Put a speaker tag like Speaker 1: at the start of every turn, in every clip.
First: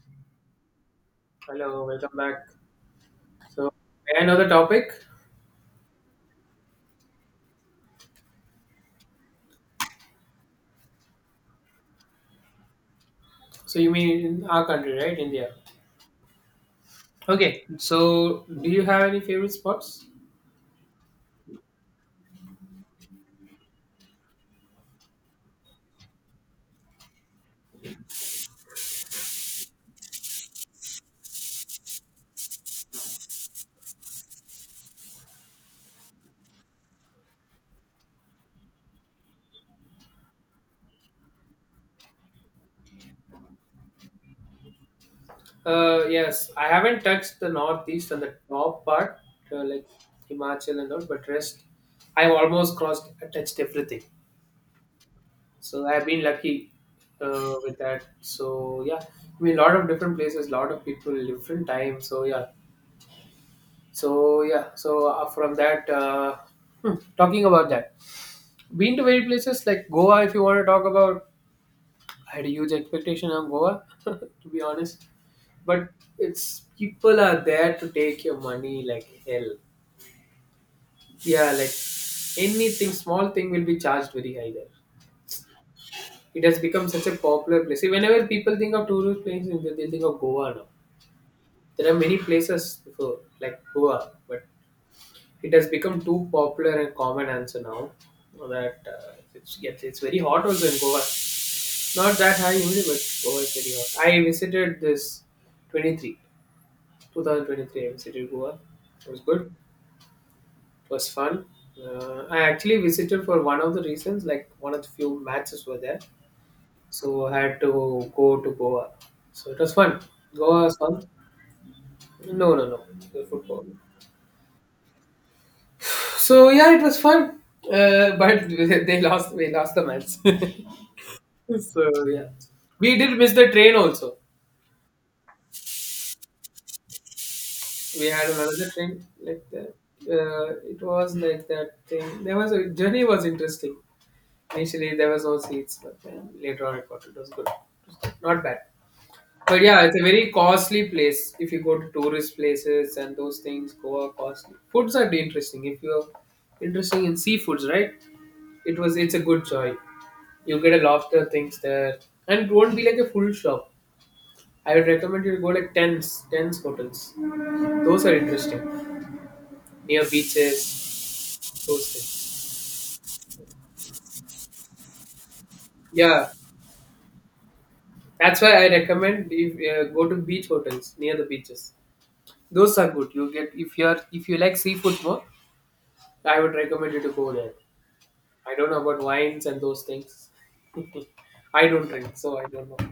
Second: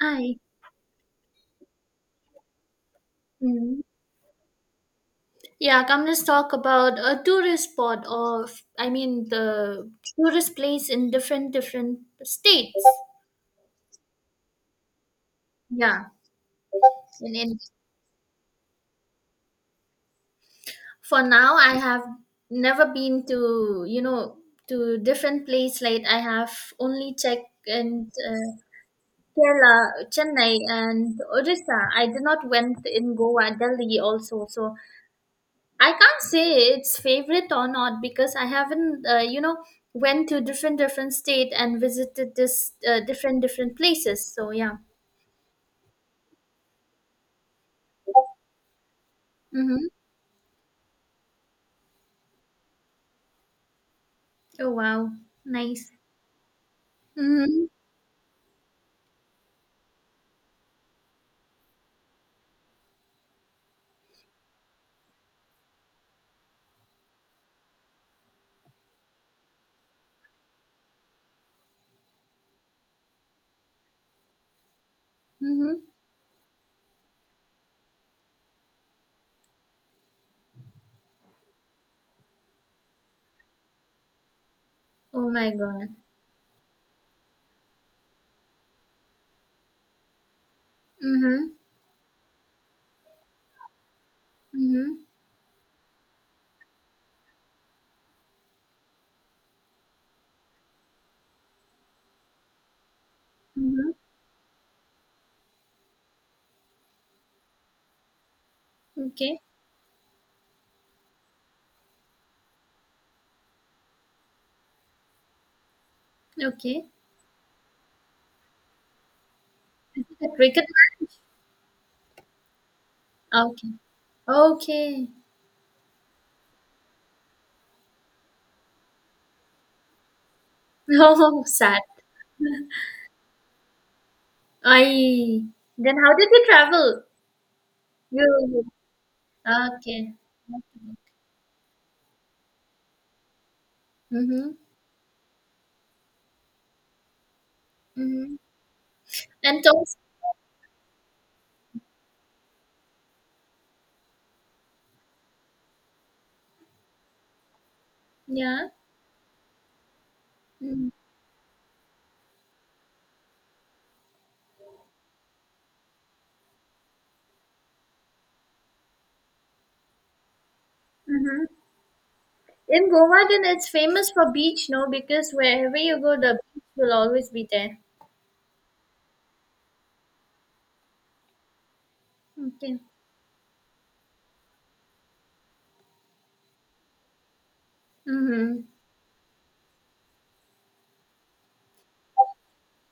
Speaker 1: Hi.
Speaker 2: Hello, welcome back. So,
Speaker 1: Mm.
Speaker 2: may I know the topic?
Speaker 1: Yeah, come let's talk about a tourist spot or I mean the tourist place in different different states.
Speaker 2: So, you mean in our country, right? India.
Speaker 1: Yeah. In
Speaker 2: Okay, so do you have any favorite spots?
Speaker 1: For now I have never been to different place like I have only checked and Kerala, Chennai and Odisha. I did not went in Goa, Delhi also. So I can't say it's favorite or not because I haven't, went to different different state and visited this different different places. So yeah.
Speaker 2: Yes, I haven't touched the northeast and the top part, like
Speaker 1: Mm-hmm.
Speaker 2: Himachal and all, but rest, I've almost crossed, touched everything.
Speaker 1: Oh wow,
Speaker 2: So,
Speaker 1: nice.
Speaker 2: I've been lucky
Speaker 1: Mm-hmm.
Speaker 2: with that. So, yeah, I mean, a lot of different places, a lot of people, different times. So, yeah, so yeah, so uh, from that, uh, talking about that. Been to many places like Goa. If you want to talk about, I had a huge expectation on Goa, to be honest.
Speaker 1: Mm-hmm.
Speaker 2: But it's people are there to take your money like hell. Yeah, like anything small thing will be charged very high there.
Speaker 1: Oh my god.
Speaker 2: It has become such a popular place. See, whenever people think of tourist places, they think of Goa now.
Speaker 1: Mm-hmm.
Speaker 2: There are many places before like Goa, but
Speaker 1: Mm-hmm.
Speaker 2: it has become too popular and common answer now that it's, yes, it's very hot also in Goa. Not that high only, but Goa is very
Speaker 1: Mm-hmm.
Speaker 2: hot. I visited this 23, 2023. I visited Goa. It was
Speaker 1: Okay.
Speaker 2: good. It was fun. I actually visited for one of the reasons, like one of the few matches were there,
Speaker 1: Okay.
Speaker 2: so I had to go to Goa. So it was fun.
Speaker 1: The
Speaker 2: Goa
Speaker 1: cricket
Speaker 2: was fun. No, no, no, the
Speaker 1: match?
Speaker 2: football.
Speaker 1: Okay. Okay.
Speaker 2: So yeah, it was fun. But they lost. We lost the match.
Speaker 1: Oh, sad.
Speaker 2: So yeah, we did miss the train also.
Speaker 1: I. Then how did you travel?
Speaker 2: We had
Speaker 1: You.
Speaker 2: another thing like that.
Speaker 1: Okay.
Speaker 2: Uh, it
Speaker 1: Okay.
Speaker 2: was like that thing. There was a journey was interesting.
Speaker 1: Mm-hmm.
Speaker 2: Initially, there was no seats, but then later on, I got it was good.
Speaker 1: Mm-hmm.
Speaker 2: Not bad. But
Speaker 1: And
Speaker 2: yeah,
Speaker 1: those.
Speaker 2: it's a very costly place. If you go to tourist places and those things, Goa costly. Foods are interesting. If you're interesting in seafoods, right?
Speaker 1: Yeah.
Speaker 2: It was. It's a good joy. You get a
Speaker 1: Mm,
Speaker 2: lot of things there, and it won't be like a full shop. I would recommend you to go like tents, tents hotels. Those are interesting near beaches,
Speaker 1: mhm.
Speaker 2: those things.
Speaker 1: In Goa, then it's famous for beach, no? Because wherever you go,
Speaker 2: Yeah,
Speaker 1: the beach will always be there.
Speaker 2: that's why I recommend if go to beach hotels near the beaches. Those
Speaker 1: Okay.
Speaker 2: are good. You get if you're if you like seafood more, I would recommend you to go there. I
Speaker 1: Mm-hmm.
Speaker 2: don't know about wines and those things. I don't drink, so I don't know.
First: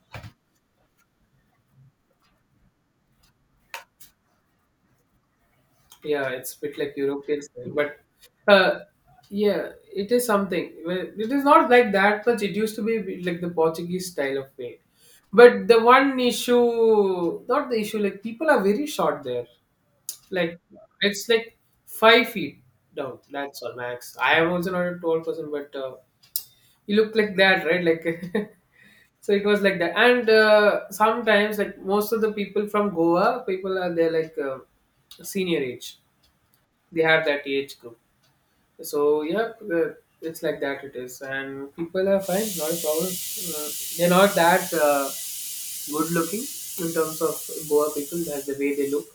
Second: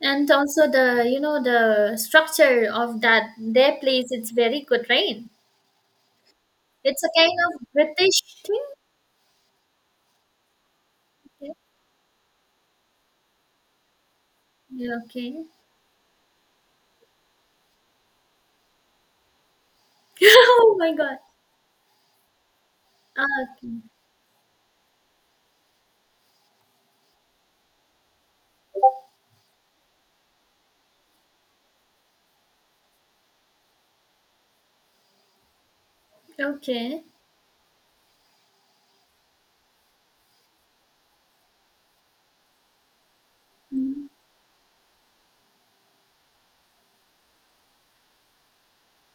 Speaker 1: And also the structure of that their place, it's very good, right?
Speaker 2: Yeah, it's a bit like
Speaker 1: It's a kind
Speaker 2: European
Speaker 1: of
Speaker 2: style, but
Speaker 1: British thing.
Speaker 2: uh, yeah, it is something. Well, it is
Speaker 1: Okay.
Speaker 2: not like that much. It used to be a bit like the Portuguese style of paint.
Speaker 1: Yeah, okay.
Speaker 2: But the one issue, not the issue, like people are very short there. Like
Speaker 1: Oh my God.
Speaker 2: it's like 5 feet down.
Speaker 1: Ah,
Speaker 2: That's all
Speaker 1: okay.
Speaker 2: max. I am also not a tall person, but you look like that, right? Like so, it was like that. And sometimes, like most of the people from Goa, people are there like senior age. They
Speaker 1: Okay.
Speaker 2: have that age group. So yeah, it's like that. It is, and people are fine. Not a problem. Uh,
Speaker 1: Mm-hmm.
Speaker 2: they're not that uh, good looking in terms of Goa people. That's the way they look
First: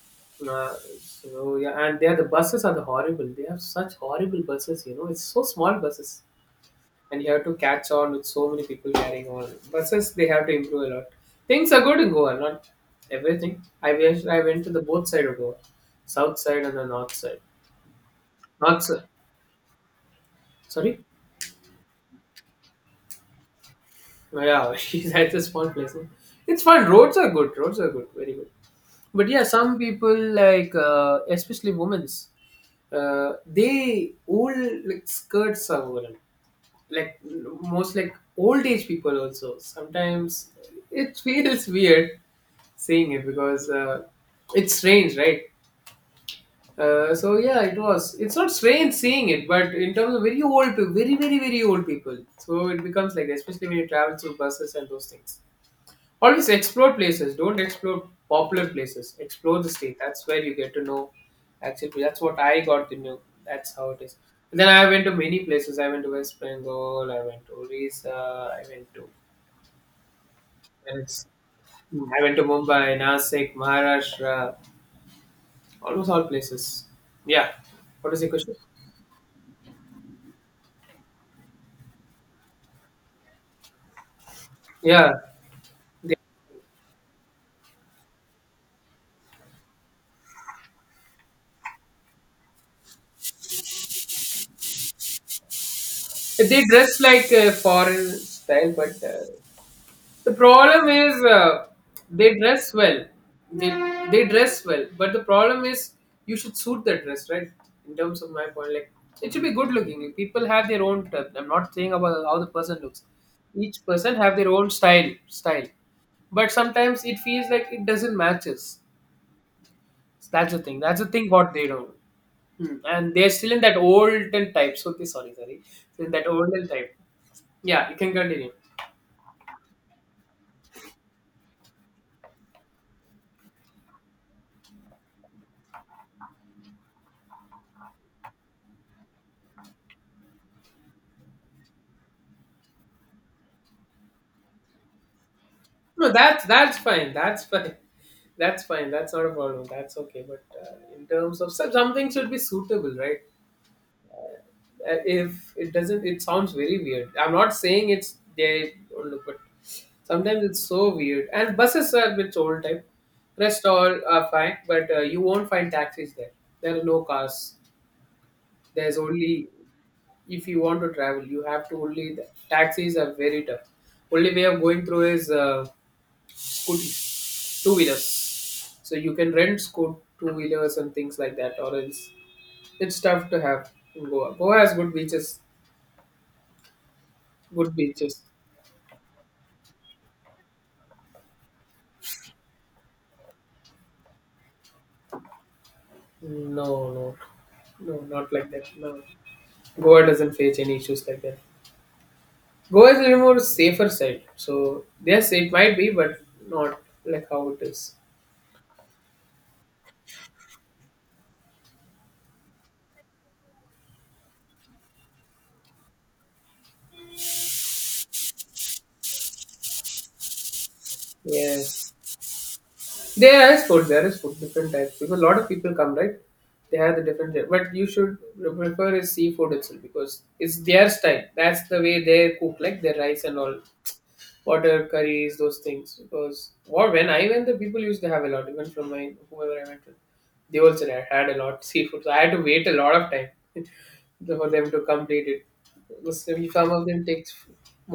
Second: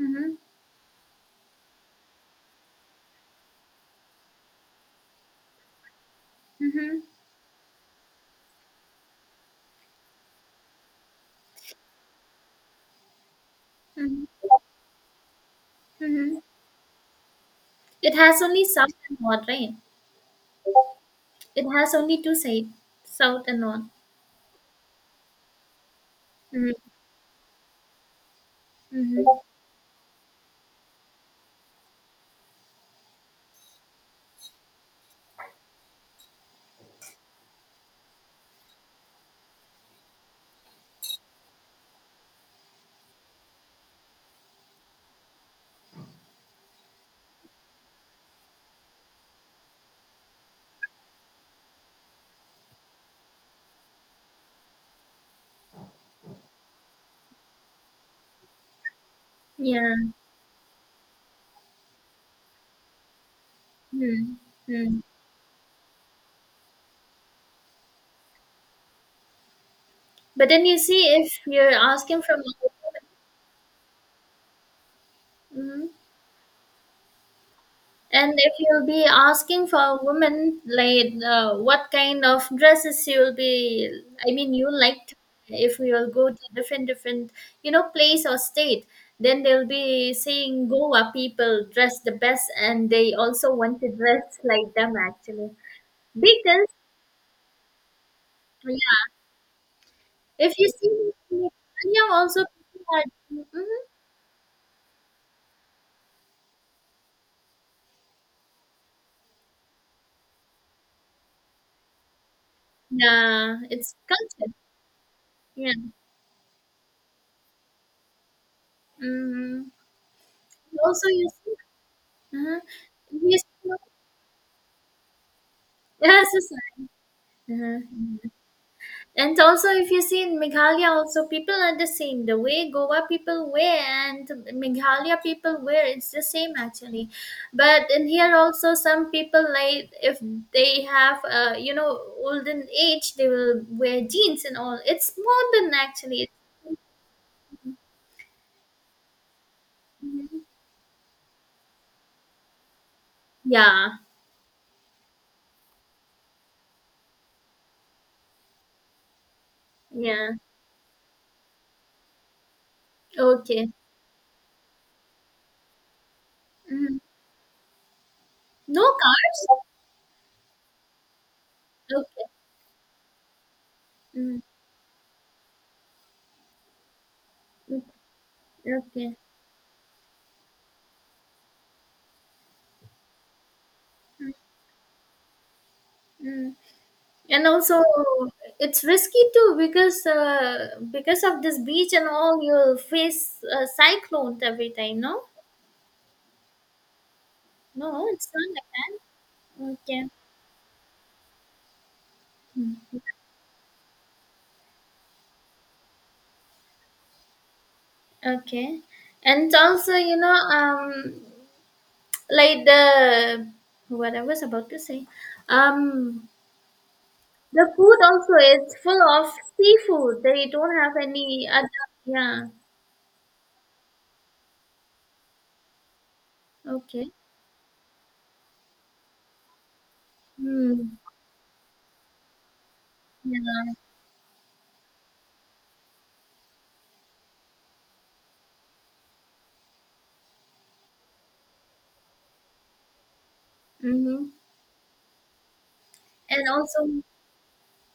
Speaker 1: Mm-hmm.
Speaker 2: uh, so yeah, and there the buses are the horrible. They have such horrible buses, you know. It's so small buses,
Speaker 1: Mm-hmm.
Speaker 2: and you have to catch on with so many people carrying on. Buses they have to improve a lot. Things are good in Goa, not everything. I wish I
Speaker 1: Mm-hmm.
Speaker 2: went to the both side of Goa,
Speaker 1: Mm-hmm.
Speaker 2: south side and the north side.
Speaker 1: It has only
Speaker 2: North
Speaker 1: south
Speaker 2: side,
Speaker 1: and north, right?
Speaker 2: sorry.
Speaker 1: It has only two sides, south and north.
Speaker 2: Oh, yeah, that's a small place, no? It's
Speaker 1: Mm-hmm.
Speaker 2: fun. Roads are good. Roads are good. Very good.
Speaker 1: Mm-hmm.
Speaker 2: But yeah, some people like especially women's, they old like skirts are woven. Like most like old age people also sometimes it feels weird saying it because it's strange, right? So yeah, it was it's not strange seeing it but in terms of very old people, very very very old people, so it becomes like that, especially when you travel through buses and those things. Always explore places. Don't explore popular places. Explore the
Speaker 1: Yeah.
Speaker 2: state. That's where you get to know. Actually, that's what I got to know. That's how it is.
Speaker 1: Hmm,
Speaker 2: And then I
Speaker 1: hmm.
Speaker 2: went to many places. I went to West Bengal. I went to Orissa. I went to
Speaker 1: But then you see,
Speaker 2: Venice.
Speaker 1: if you're
Speaker 2: I
Speaker 1: asking
Speaker 2: went
Speaker 1: from
Speaker 2: to
Speaker 1: a
Speaker 2: Mumbai,
Speaker 1: woman,
Speaker 2: Nasik, Maharashtra.
Speaker 1: mhm,
Speaker 2: Almost all places. Yeah. What is the
Speaker 1: and if
Speaker 2: question?
Speaker 1: you'll be asking for a woman, like what kind of dresses you'll be, I mean, you like
Speaker 2: Yeah.
Speaker 1: to, if we will
Speaker 2: They,
Speaker 1: go to different, different, place or state, then they'll be saying Goa people dress the best, and they also want to dress like them actually,
Speaker 2: they
Speaker 1: because
Speaker 2: dress like foreign style, but
Speaker 1: yeah,
Speaker 2: uh, The
Speaker 1: if you
Speaker 2: problem
Speaker 1: see,
Speaker 2: is uh,
Speaker 1: yeah,
Speaker 2: they
Speaker 1: also
Speaker 2: dress
Speaker 1: people
Speaker 2: well.
Speaker 1: are,
Speaker 2: They
Speaker 1: mhm,
Speaker 2: they dress well, but the problem is you should suit the dress, right? In terms of my point, like it should be good looking. People have their own type. I'm not saying about how the person looks.
Speaker 1: yeah,
Speaker 2: Each
Speaker 1: it's
Speaker 2: person have their
Speaker 1: culture,
Speaker 2: own style,
Speaker 1: yeah.
Speaker 2: but sometimes it feels like it doesn't matches.
Speaker 1: Mhm.
Speaker 2: That's the thing. That's the
Speaker 1: Also, you
Speaker 2: thing.
Speaker 1: see,
Speaker 2: What they don't.
Speaker 1: uh-huh.
Speaker 2: Hmm. And they're
Speaker 1: you
Speaker 2: still in
Speaker 1: see-
Speaker 2: that olden type. So they sorry. In that
Speaker 1: Yes, yes,
Speaker 2: olden type.
Speaker 1: yes,
Speaker 2: Yeah, you can
Speaker 1: uh-huh.
Speaker 2: continue.
Speaker 1: And also, if you see in Meghalaya, also people are the same. The way Goa people wear and Meghalaya people wear, it's the same actually. But in here also, some people like if they have, olden age, they will wear jeans and all. It's modern
Speaker 2: No,
Speaker 1: actually.
Speaker 2: that's fine. That's fine. That's fine. That's not a problem. That's okay. But
Speaker 1: Mhm.
Speaker 2: in terms of some something should be suitable, right?
Speaker 1: Yeah,
Speaker 2: If it doesn't, it sounds very weird. I'm not saying it's they don't look, but
Speaker 1: yeah.
Speaker 2: sometimes it's so weird. And buses are a bit old type. Rest
Speaker 1: Okay.
Speaker 2: all are fine, but you won't find taxis there. There are
Speaker 1: Mhm.
Speaker 2: no cars.
Speaker 1: No
Speaker 2: There's
Speaker 1: cars.
Speaker 2: only if you want to travel, you have to only. The
Speaker 1: Okay.
Speaker 2: taxis are very tough. Only
Speaker 1: Mhm.
Speaker 2: way of going through is scooters, two wheelers. So you
Speaker 1: Okay.
Speaker 2: can rent scoot two wheelers and things like that, or else it's tough to have in Goa. Goa has good beaches,
Speaker 1: Mm. And
Speaker 2: good
Speaker 1: also,
Speaker 2: beaches.
Speaker 1: it's risky too because of this beach and all, you'll face cyclones every time. No,
Speaker 2: No, no, no,
Speaker 1: no, it's
Speaker 2: not like
Speaker 1: not
Speaker 2: that.
Speaker 1: like
Speaker 2: No,
Speaker 1: that.
Speaker 2: Goa
Speaker 1: Okay,
Speaker 2: doesn't face any issues like that. Goa is
Speaker 1: mm,
Speaker 2: a little more safer side, so yes, it might be, but not like how it is.
Speaker 1: okay, and also, like the what I was about to say, um, the food also is full of seafood. They don't have any other.
Speaker 2: Yes,
Speaker 1: Yeah.
Speaker 2: there is food. There is food, different types. Because a lot of people come, right? They have the
Speaker 1: Okay.
Speaker 2: different, but you should prefer is seafood itself because it's their
Speaker 1: Mm.
Speaker 2: style. That's the way they cook, like their rice and all.
Speaker 1: Yeah.
Speaker 2: Water curries, those things. Because what when I went, the people used to have a lot. Even from my whoever I went to, they also had a lot seafood. So I had to wait a lot of time
Speaker 1: Mm-hmm.
Speaker 2: for them to complete it. Because
Speaker 1: And
Speaker 2: some of
Speaker 1: also.
Speaker 2: them takes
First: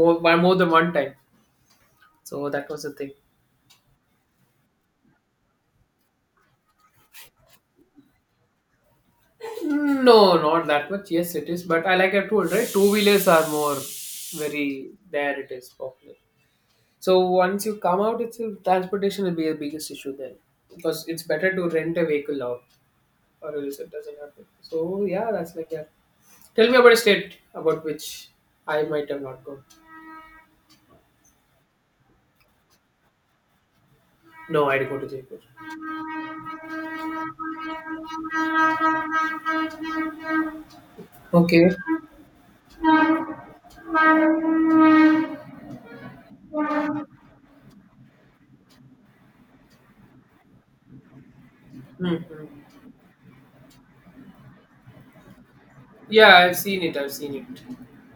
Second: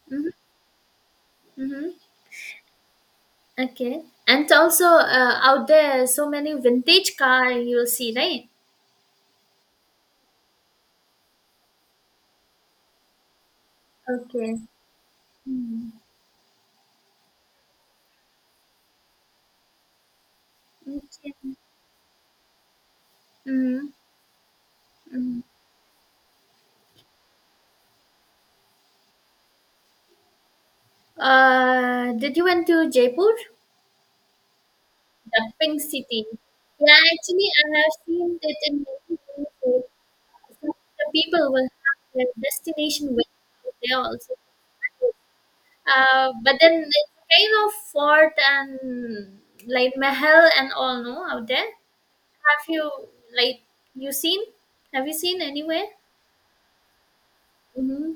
Speaker 2: more
Speaker 1: Mhm.
Speaker 2: by more than one time.
Speaker 1: Mm-hmm.
Speaker 2: So that was the thing.
Speaker 1: Okay. And also out there, so many vintage car you'll see, right?
Speaker 2: No, not that much. Yes, it is. But I like I told right, two wheelers are more
Speaker 1: Okay.
Speaker 2: very there. It is
Speaker 1: Mm.
Speaker 2: popular. So once you come out, it's transportation will be the biggest issue there because it's
Speaker 1: Okay.
Speaker 2: better to rent a vehicle out or else
Speaker 1: Mm-hmm.
Speaker 2: it doesn't happen. So yeah,
Speaker 1: Mm-hmm.
Speaker 2: that's like that. Tell me about a state about which I might have not gone.
Speaker 1: Did you went to Jaipur?
Speaker 2: No, I'd go to Jaipur.
Speaker 1: The Pink City. Yeah, actually, I have seen that in many places. Some of the people will
Speaker 2: Okay.
Speaker 1: have their destination with there also. But then it's kind of fort and like Mahal and all, no, out there.
Speaker 2: Hmm.
Speaker 1: Have you like you seen? Have you seen anywhere?
Speaker 2: Yeah, I've seen it. I've seen it.
Speaker 1: Hmm.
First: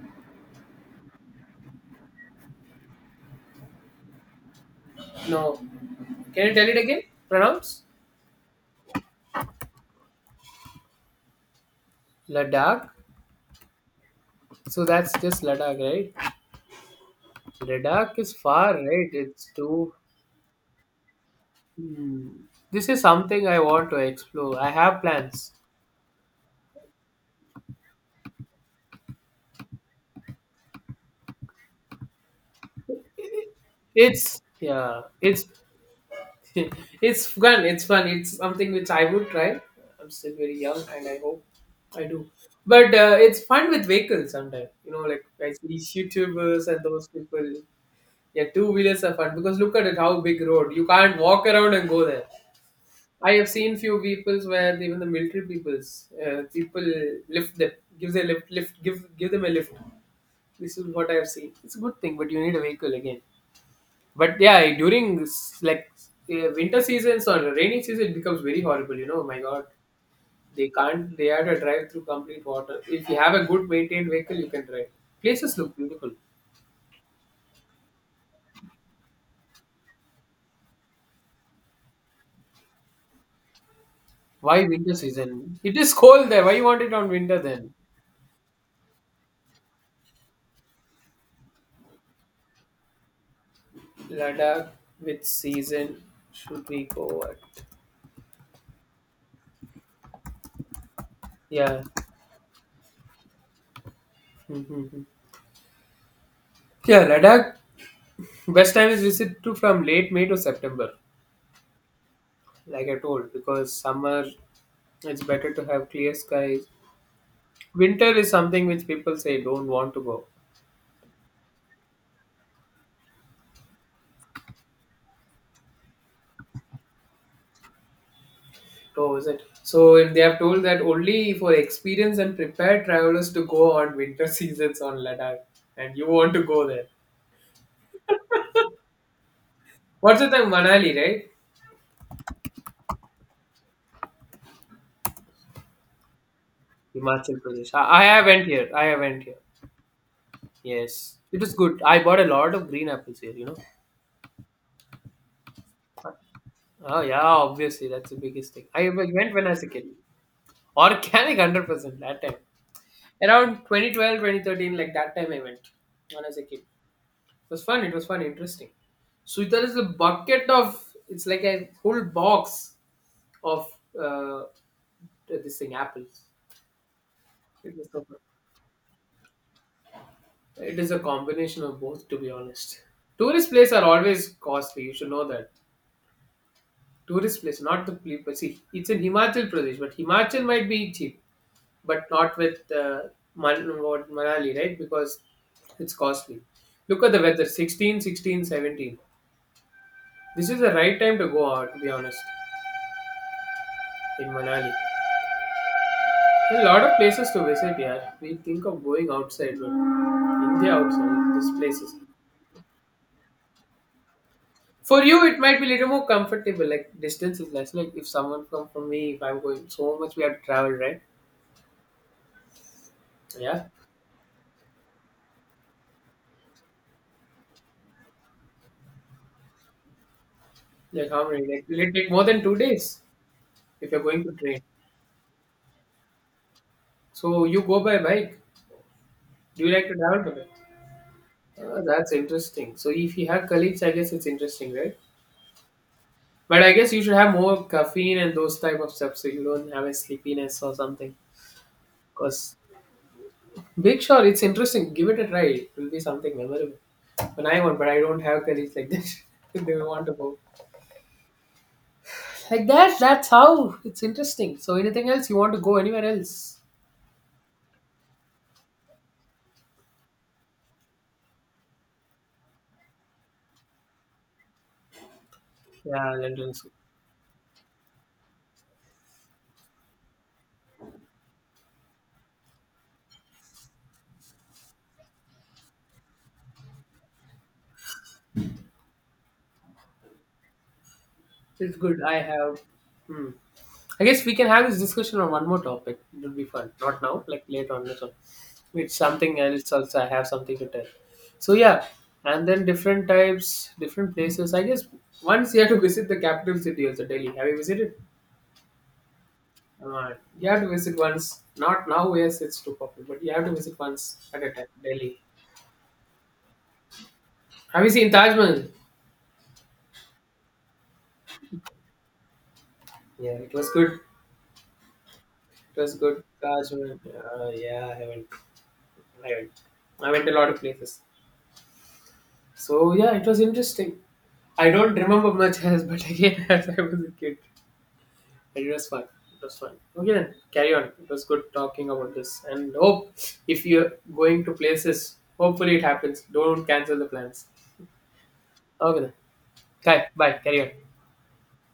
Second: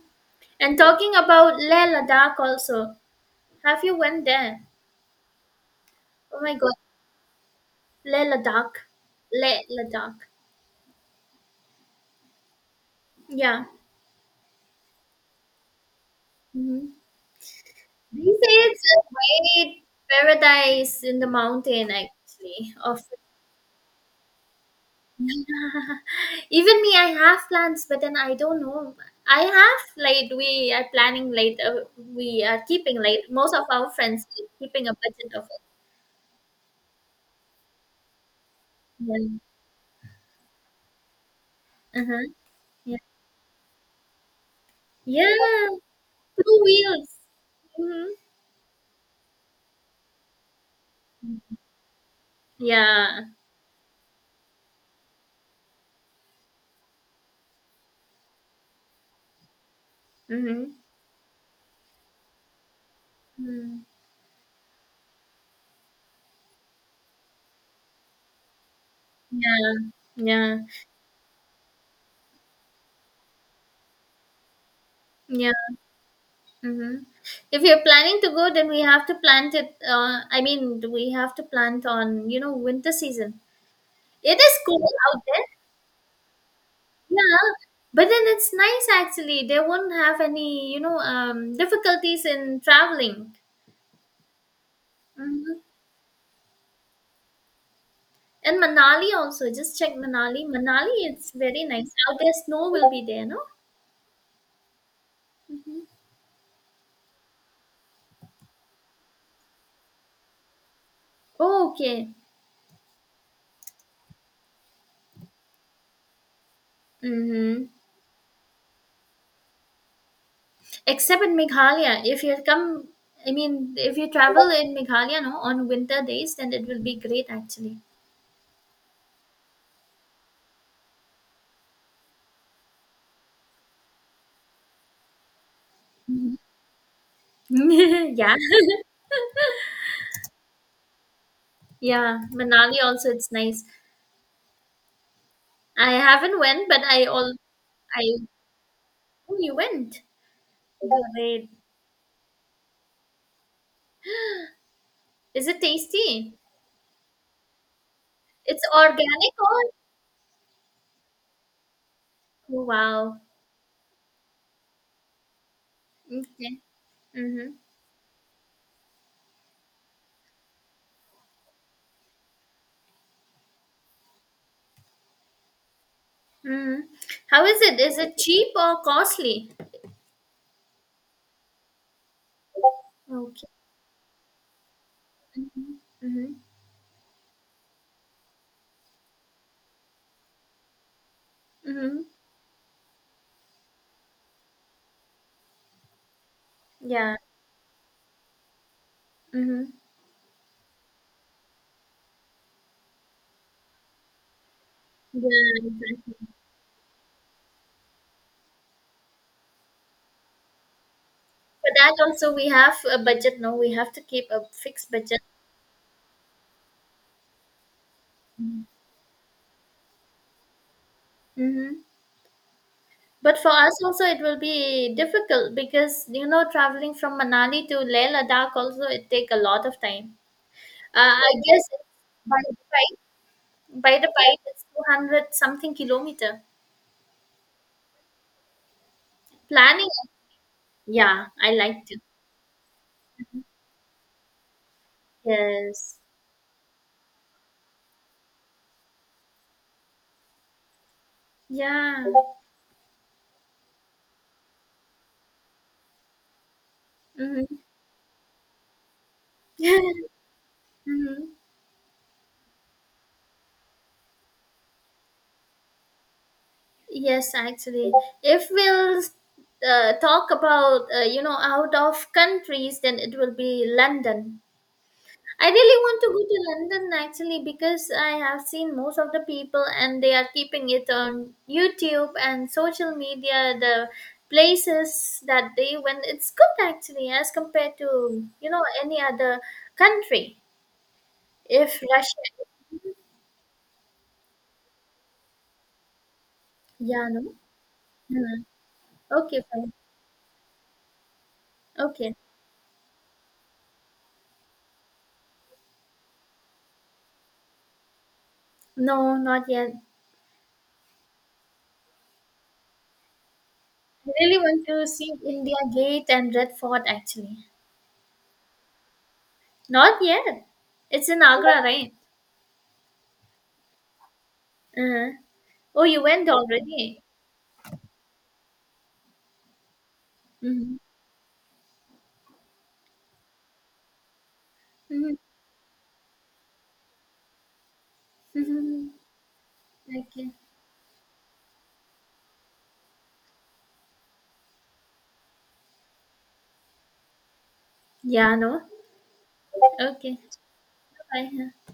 Speaker 1: And talking about Leh Ladakh also. Have you went there?
Speaker 2: No,
Speaker 1: Oh
Speaker 2: can
Speaker 1: my
Speaker 2: you tell
Speaker 1: god,
Speaker 2: it again? Pronounce
Speaker 1: Leh Ladakh. Leh Ladakh.
Speaker 2: Ladakh.
Speaker 1: Yeah.
Speaker 2: So that's just Ladakh, right?
Speaker 1: Hmm.
Speaker 2: Ladakh
Speaker 1: They
Speaker 2: is
Speaker 1: say
Speaker 2: far,
Speaker 1: it's a
Speaker 2: right? It's
Speaker 1: great
Speaker 2: too.
Speaker 1: paradise in the mountain
Speaker 2: Hmm.
Speaker 1: actually.
Speaker 2: This is
Speaker 1: Of
Speaker 2: something I want to explore. I have plans.
Speaker 1: Even me, I have plans, but then I don't know. I have like we are planning like we are keeping like most of our friends
Speaker 2: It's
Speaker 1: keeping a
Speaker 2: yeah.
Speaker 1: budget of
Speaker 2: It's
Speaker 1: it.
Speaker 2: it's fun. It's fun. It's something which I would
Speaker 1: Yeah.
Speaker 2: try. I'm still very young, and I hope I do.
Speaker 1: Uh-huh.
Speaker 2: But
Speaker 1: Yeah.
Speaker 2: it's fun with vehicles sometimes. You know, like I see
Speaker 1: Yeah.
Speaker 2: these
Speaker 1: Two
Speaker 2: YouTubers and those
Speaker 1: wheels.
Speaker 2: people.
Speaker 1: Hmm.
Speaker 2: Yeah, two wheelers are fun because look at it, how big road. You can't walk around and go there.
Speaker 1: Yeah.
Speaker 2: I have seen few peoples where even the military peoples, people lift them, give them lift, give them a lift.
Speaker 1: Hmm.
Speaker 2: This is what I have seen. It's a good thing, but you need a vehicle again.
Speaker 1: Mm.
Speaker 2: But yeah, during like winter seasons or rainy season, it becomes very horrible. You know, my God,
Speaker 1: Yeah. Yeah.
Speaker 2: they can't. They have to drive through complete water. If you have a good maintained vehicle, you can drive.
Speaker 1: Yeah.
Speaker 2: Places look beautiful.
Speaker 1: Mm-hmm. If you're planning to go, then we have to plant it. I mean, we have to plant on, winter season. It is
Speaker 2: Why
Speaker 1: cold
Speaker 2: winter
Speaker 1: out there.
Speaker 2: season? It is cold there. Why you want it on winter
Speaker 1: Yeah.
Speaker 2: then?
Speaker 1: But then it's nice actually. They won't have any, difficulties in traveling.
Speaker 2: Ladakh. Which
Speaker 1: Mm-hmm.
Speaker 2: season should we go at?
Speaker 1: And Manali also. Just check Manali. Manali, it's very
Speaker 2: Yeah.
Speaker 1: nice. Out there, snow will be there, no?
Speaker 2: Mhm. Yeah, Ladakh. Best time is visit to from late May to September,
Speaker 1: Oh, okay.
Speaker 2: like I told, because summer it's better to have clear skies.
Speaker 1: Mm-hmm.
Speaker 2: Winter is something which people say don't want to go
Speaker 1: Except in Meghalaya, if you come, I mean, if you travel in Meghalaya, no, on winter days, then it will be great actually.
Speaker 2: to, is it so? If they have told that only for experienced and prepared travelers to go on winter seasons on Ladakh, and you want to go there,
Speaker 1: Yeah,
Speaker 2: what's the thing, Manali, right?
Speaker 1: yeah. Manali also, it's nice. I haven't went, but I all
Speaker 2: Himachal Pradesh, i,
Speaker 1: I
Speaker 2: I haven't here, I haven't
Speaker 1: oh,
Speaker 2: here.
Speaker 1: you went.
Speaker 2: Yes, it
Speaker 1: Great.
Speaker 2: was good. I bought a lot of green apples here, you know.
Speaker 1: Is it tasty?
Speaker 2: Oh yeah, obviously that's the biggest thing.
Speaker 1: It's
Speaker 2: I
Speaker 1: organic
Speaker 2: went when I was a
Speaker 1: or
Speaker 2: kid. Organic 100% that time,
Speaker 1: oh, wow.
Speaker 2: around 2012, 2013, like that time I went when I was a kid.
Speaker 1: Okay. Mm-hmm.
Speaker 2: Was fun. It was fun, interesting. So there is a bucket of, it's like a whole box of uh, this thing apples.
Speaker 1: Mm-hmm. How is
Speaker 2: It
Speaker 1: it?
Speaker 2: is
Speaker 1: Is
Speaker 2: so fun.
Speaker 1: it cheap or costly?
Speaker 2: It is a combination of both, to be honest.
Speaker 1: Okay.
Speaker 2: Tourist places are always costly. You should know that.
Speaker 1: Mm-hmm. Mm-hmm.
Speaker 2: Tourist place, not the people. See, it's in Himachal Pradesh, but Himachal might be cheap,
Speaker 1: Mm-hmm.
Speaker 2: but not with what, Manali, right? Because it's costly. Look at
Speaker 1: Yeah.
Speaker 2: the weather. 16, 16, 17.
Speaker 1: Mm-hmm.
Speaker 2: This is the right time to go out, to be honest, in Manali.
Speaker 1: Yeah, exactly.
Speaker 2: There are a lot of places to visit, yeah. We think of going outside, but India outside, these
Speaker 1: For
Speaker 2: places.
Speaker 1: that also we have a budget. No, we have to keep a fixed
Speaker 2: For
Speaker 1: budget.
Speaker 2: you, it might be a little more comfortable, like distance is less. Like if someone come from me, if I'm going so much, we have to travel, right?
Speaker 1: Mm-hmm. But for
Speaker 2: Yeah.
Speaker 1: us also it will be difficult because you know traveling from Manali to Leh Ladakh also it take a lot of time.
Speaker 2: Like how
Speaker 1: I
Speaker 2: many? Like
Speaker 1: guess
Speaker 2: will it take more
Speaker 1: by
Speaker 2: than two
Speaker 1: the bike,
Speaker 2: days if
Speaker 1: by
Speaker 2: you're
Speaker 1: the
Speaker 2: going to
Speaker 1: bike
Speaker 2: train?
Speaker 1: it's 200 something kilometer.
Speaker 2: So you go by bike. Do you like
Speaker 1: Planning.
Speaker 2: to travel by bike?
Speaker 1: Yeah, I like to.
Speaker 2: That's interesting. So if you have colleagues, I guess it's interesting, right?
Speaker 1: Yes.
Speaker 2: But I guess you should have more caffeine and those type of stuff, so you don't have a sleepiness or something.
Speaker 1: Yeah.
Speaker 2: Because Big Shot, it's interesting. Give it a try. It will be something memorable. When
Speaker 1: Mm-hmm.
Speaker 2: I want, but I don't have colleagues like that. They want to
Speaker 1: Mm-hmm.
Speaker 2: go like that. That's how it's interesting. So anything else you want to go anywhere else?
Speaker 1: Yes, actually, if we'll talk about out of countries, then it will be London. I really want to
Speaker 2: Yeah,
Speaker 1: go to
Speaker 2: London.
Speaker 1: London actually because I have seen most of the people and they are keeping it on YouTube and social media. The places that they went, it's good actually as compared to any other country.
Speaker 2: It's
Speaker 1: If
Speaker 2: good. I
Speaker 1: Russia,
Speaker 2: have. Hmm. I guess we can have this discussion on one more topic. It will be fun. Not
Speaker 1: yeah,
Speaker 2: now,
Speaker 1: no,
Speaker 2: like later on. Later on.
Speaker 1: hmm,
Speaker 2: It's something
Speaker 1: okay,
Speaker 2: else.
Speaker 1: fine,
Speaker 2: Also, I have something to tell. So yeah,
Speaker 1: okay,
Speaker 2: and then different types, different places. I guess once you have to visit the capital city also, Delhi. Have you visited?
Speaker 1: no, not yet.
Speaker 2: Alright. You have to visit once. Not now, yes, it's too popular, but you have to visit
Speaker 1: I
Speaker 2: once
Speaker 1: really
Speaker 2: at a time.
Speaker 1: want to see
Speaker 2: Delhi.
Speaker 1: India Gate and Red Fort actually.
Speaker 2: Have you seen Taj Mahal?
Speaker 1: Not yet. It's in Agra, right?
Speaker 2: Yeah, it was good.
Speaker 1: Uh-huh.
Speaker 2: It
Speaker 1: Oh,
Speaker 2: was
Speaker 1: you
Speaker 2: good.
Speaker 1: went
Speaker 2: Taj Mahal.
Speaker 1: already.
Speaker 2: Yeah, I went. I went. I went a lot of
Speaker 1: Mm-hmm.
Speaker 2: places. So yeah, it was interesting. I don't remember much as, but again, as I was a kid, it was
Speaker 1: Mm-hmm.
Speaker 2: fun. It was fun. Okay,
Speaker 1: Okay.
Speaker 2: then carry on. It was good talking about this, and hope if you're going to places, hopefully it happens. Don't cancel the plans.
Speaker 1: Yeah, no?
Speaker 2: Okay, then. Okay,
Speaker 1: Okay.
Speaker 2: bye. Carry on.
Speaker 1: Bye.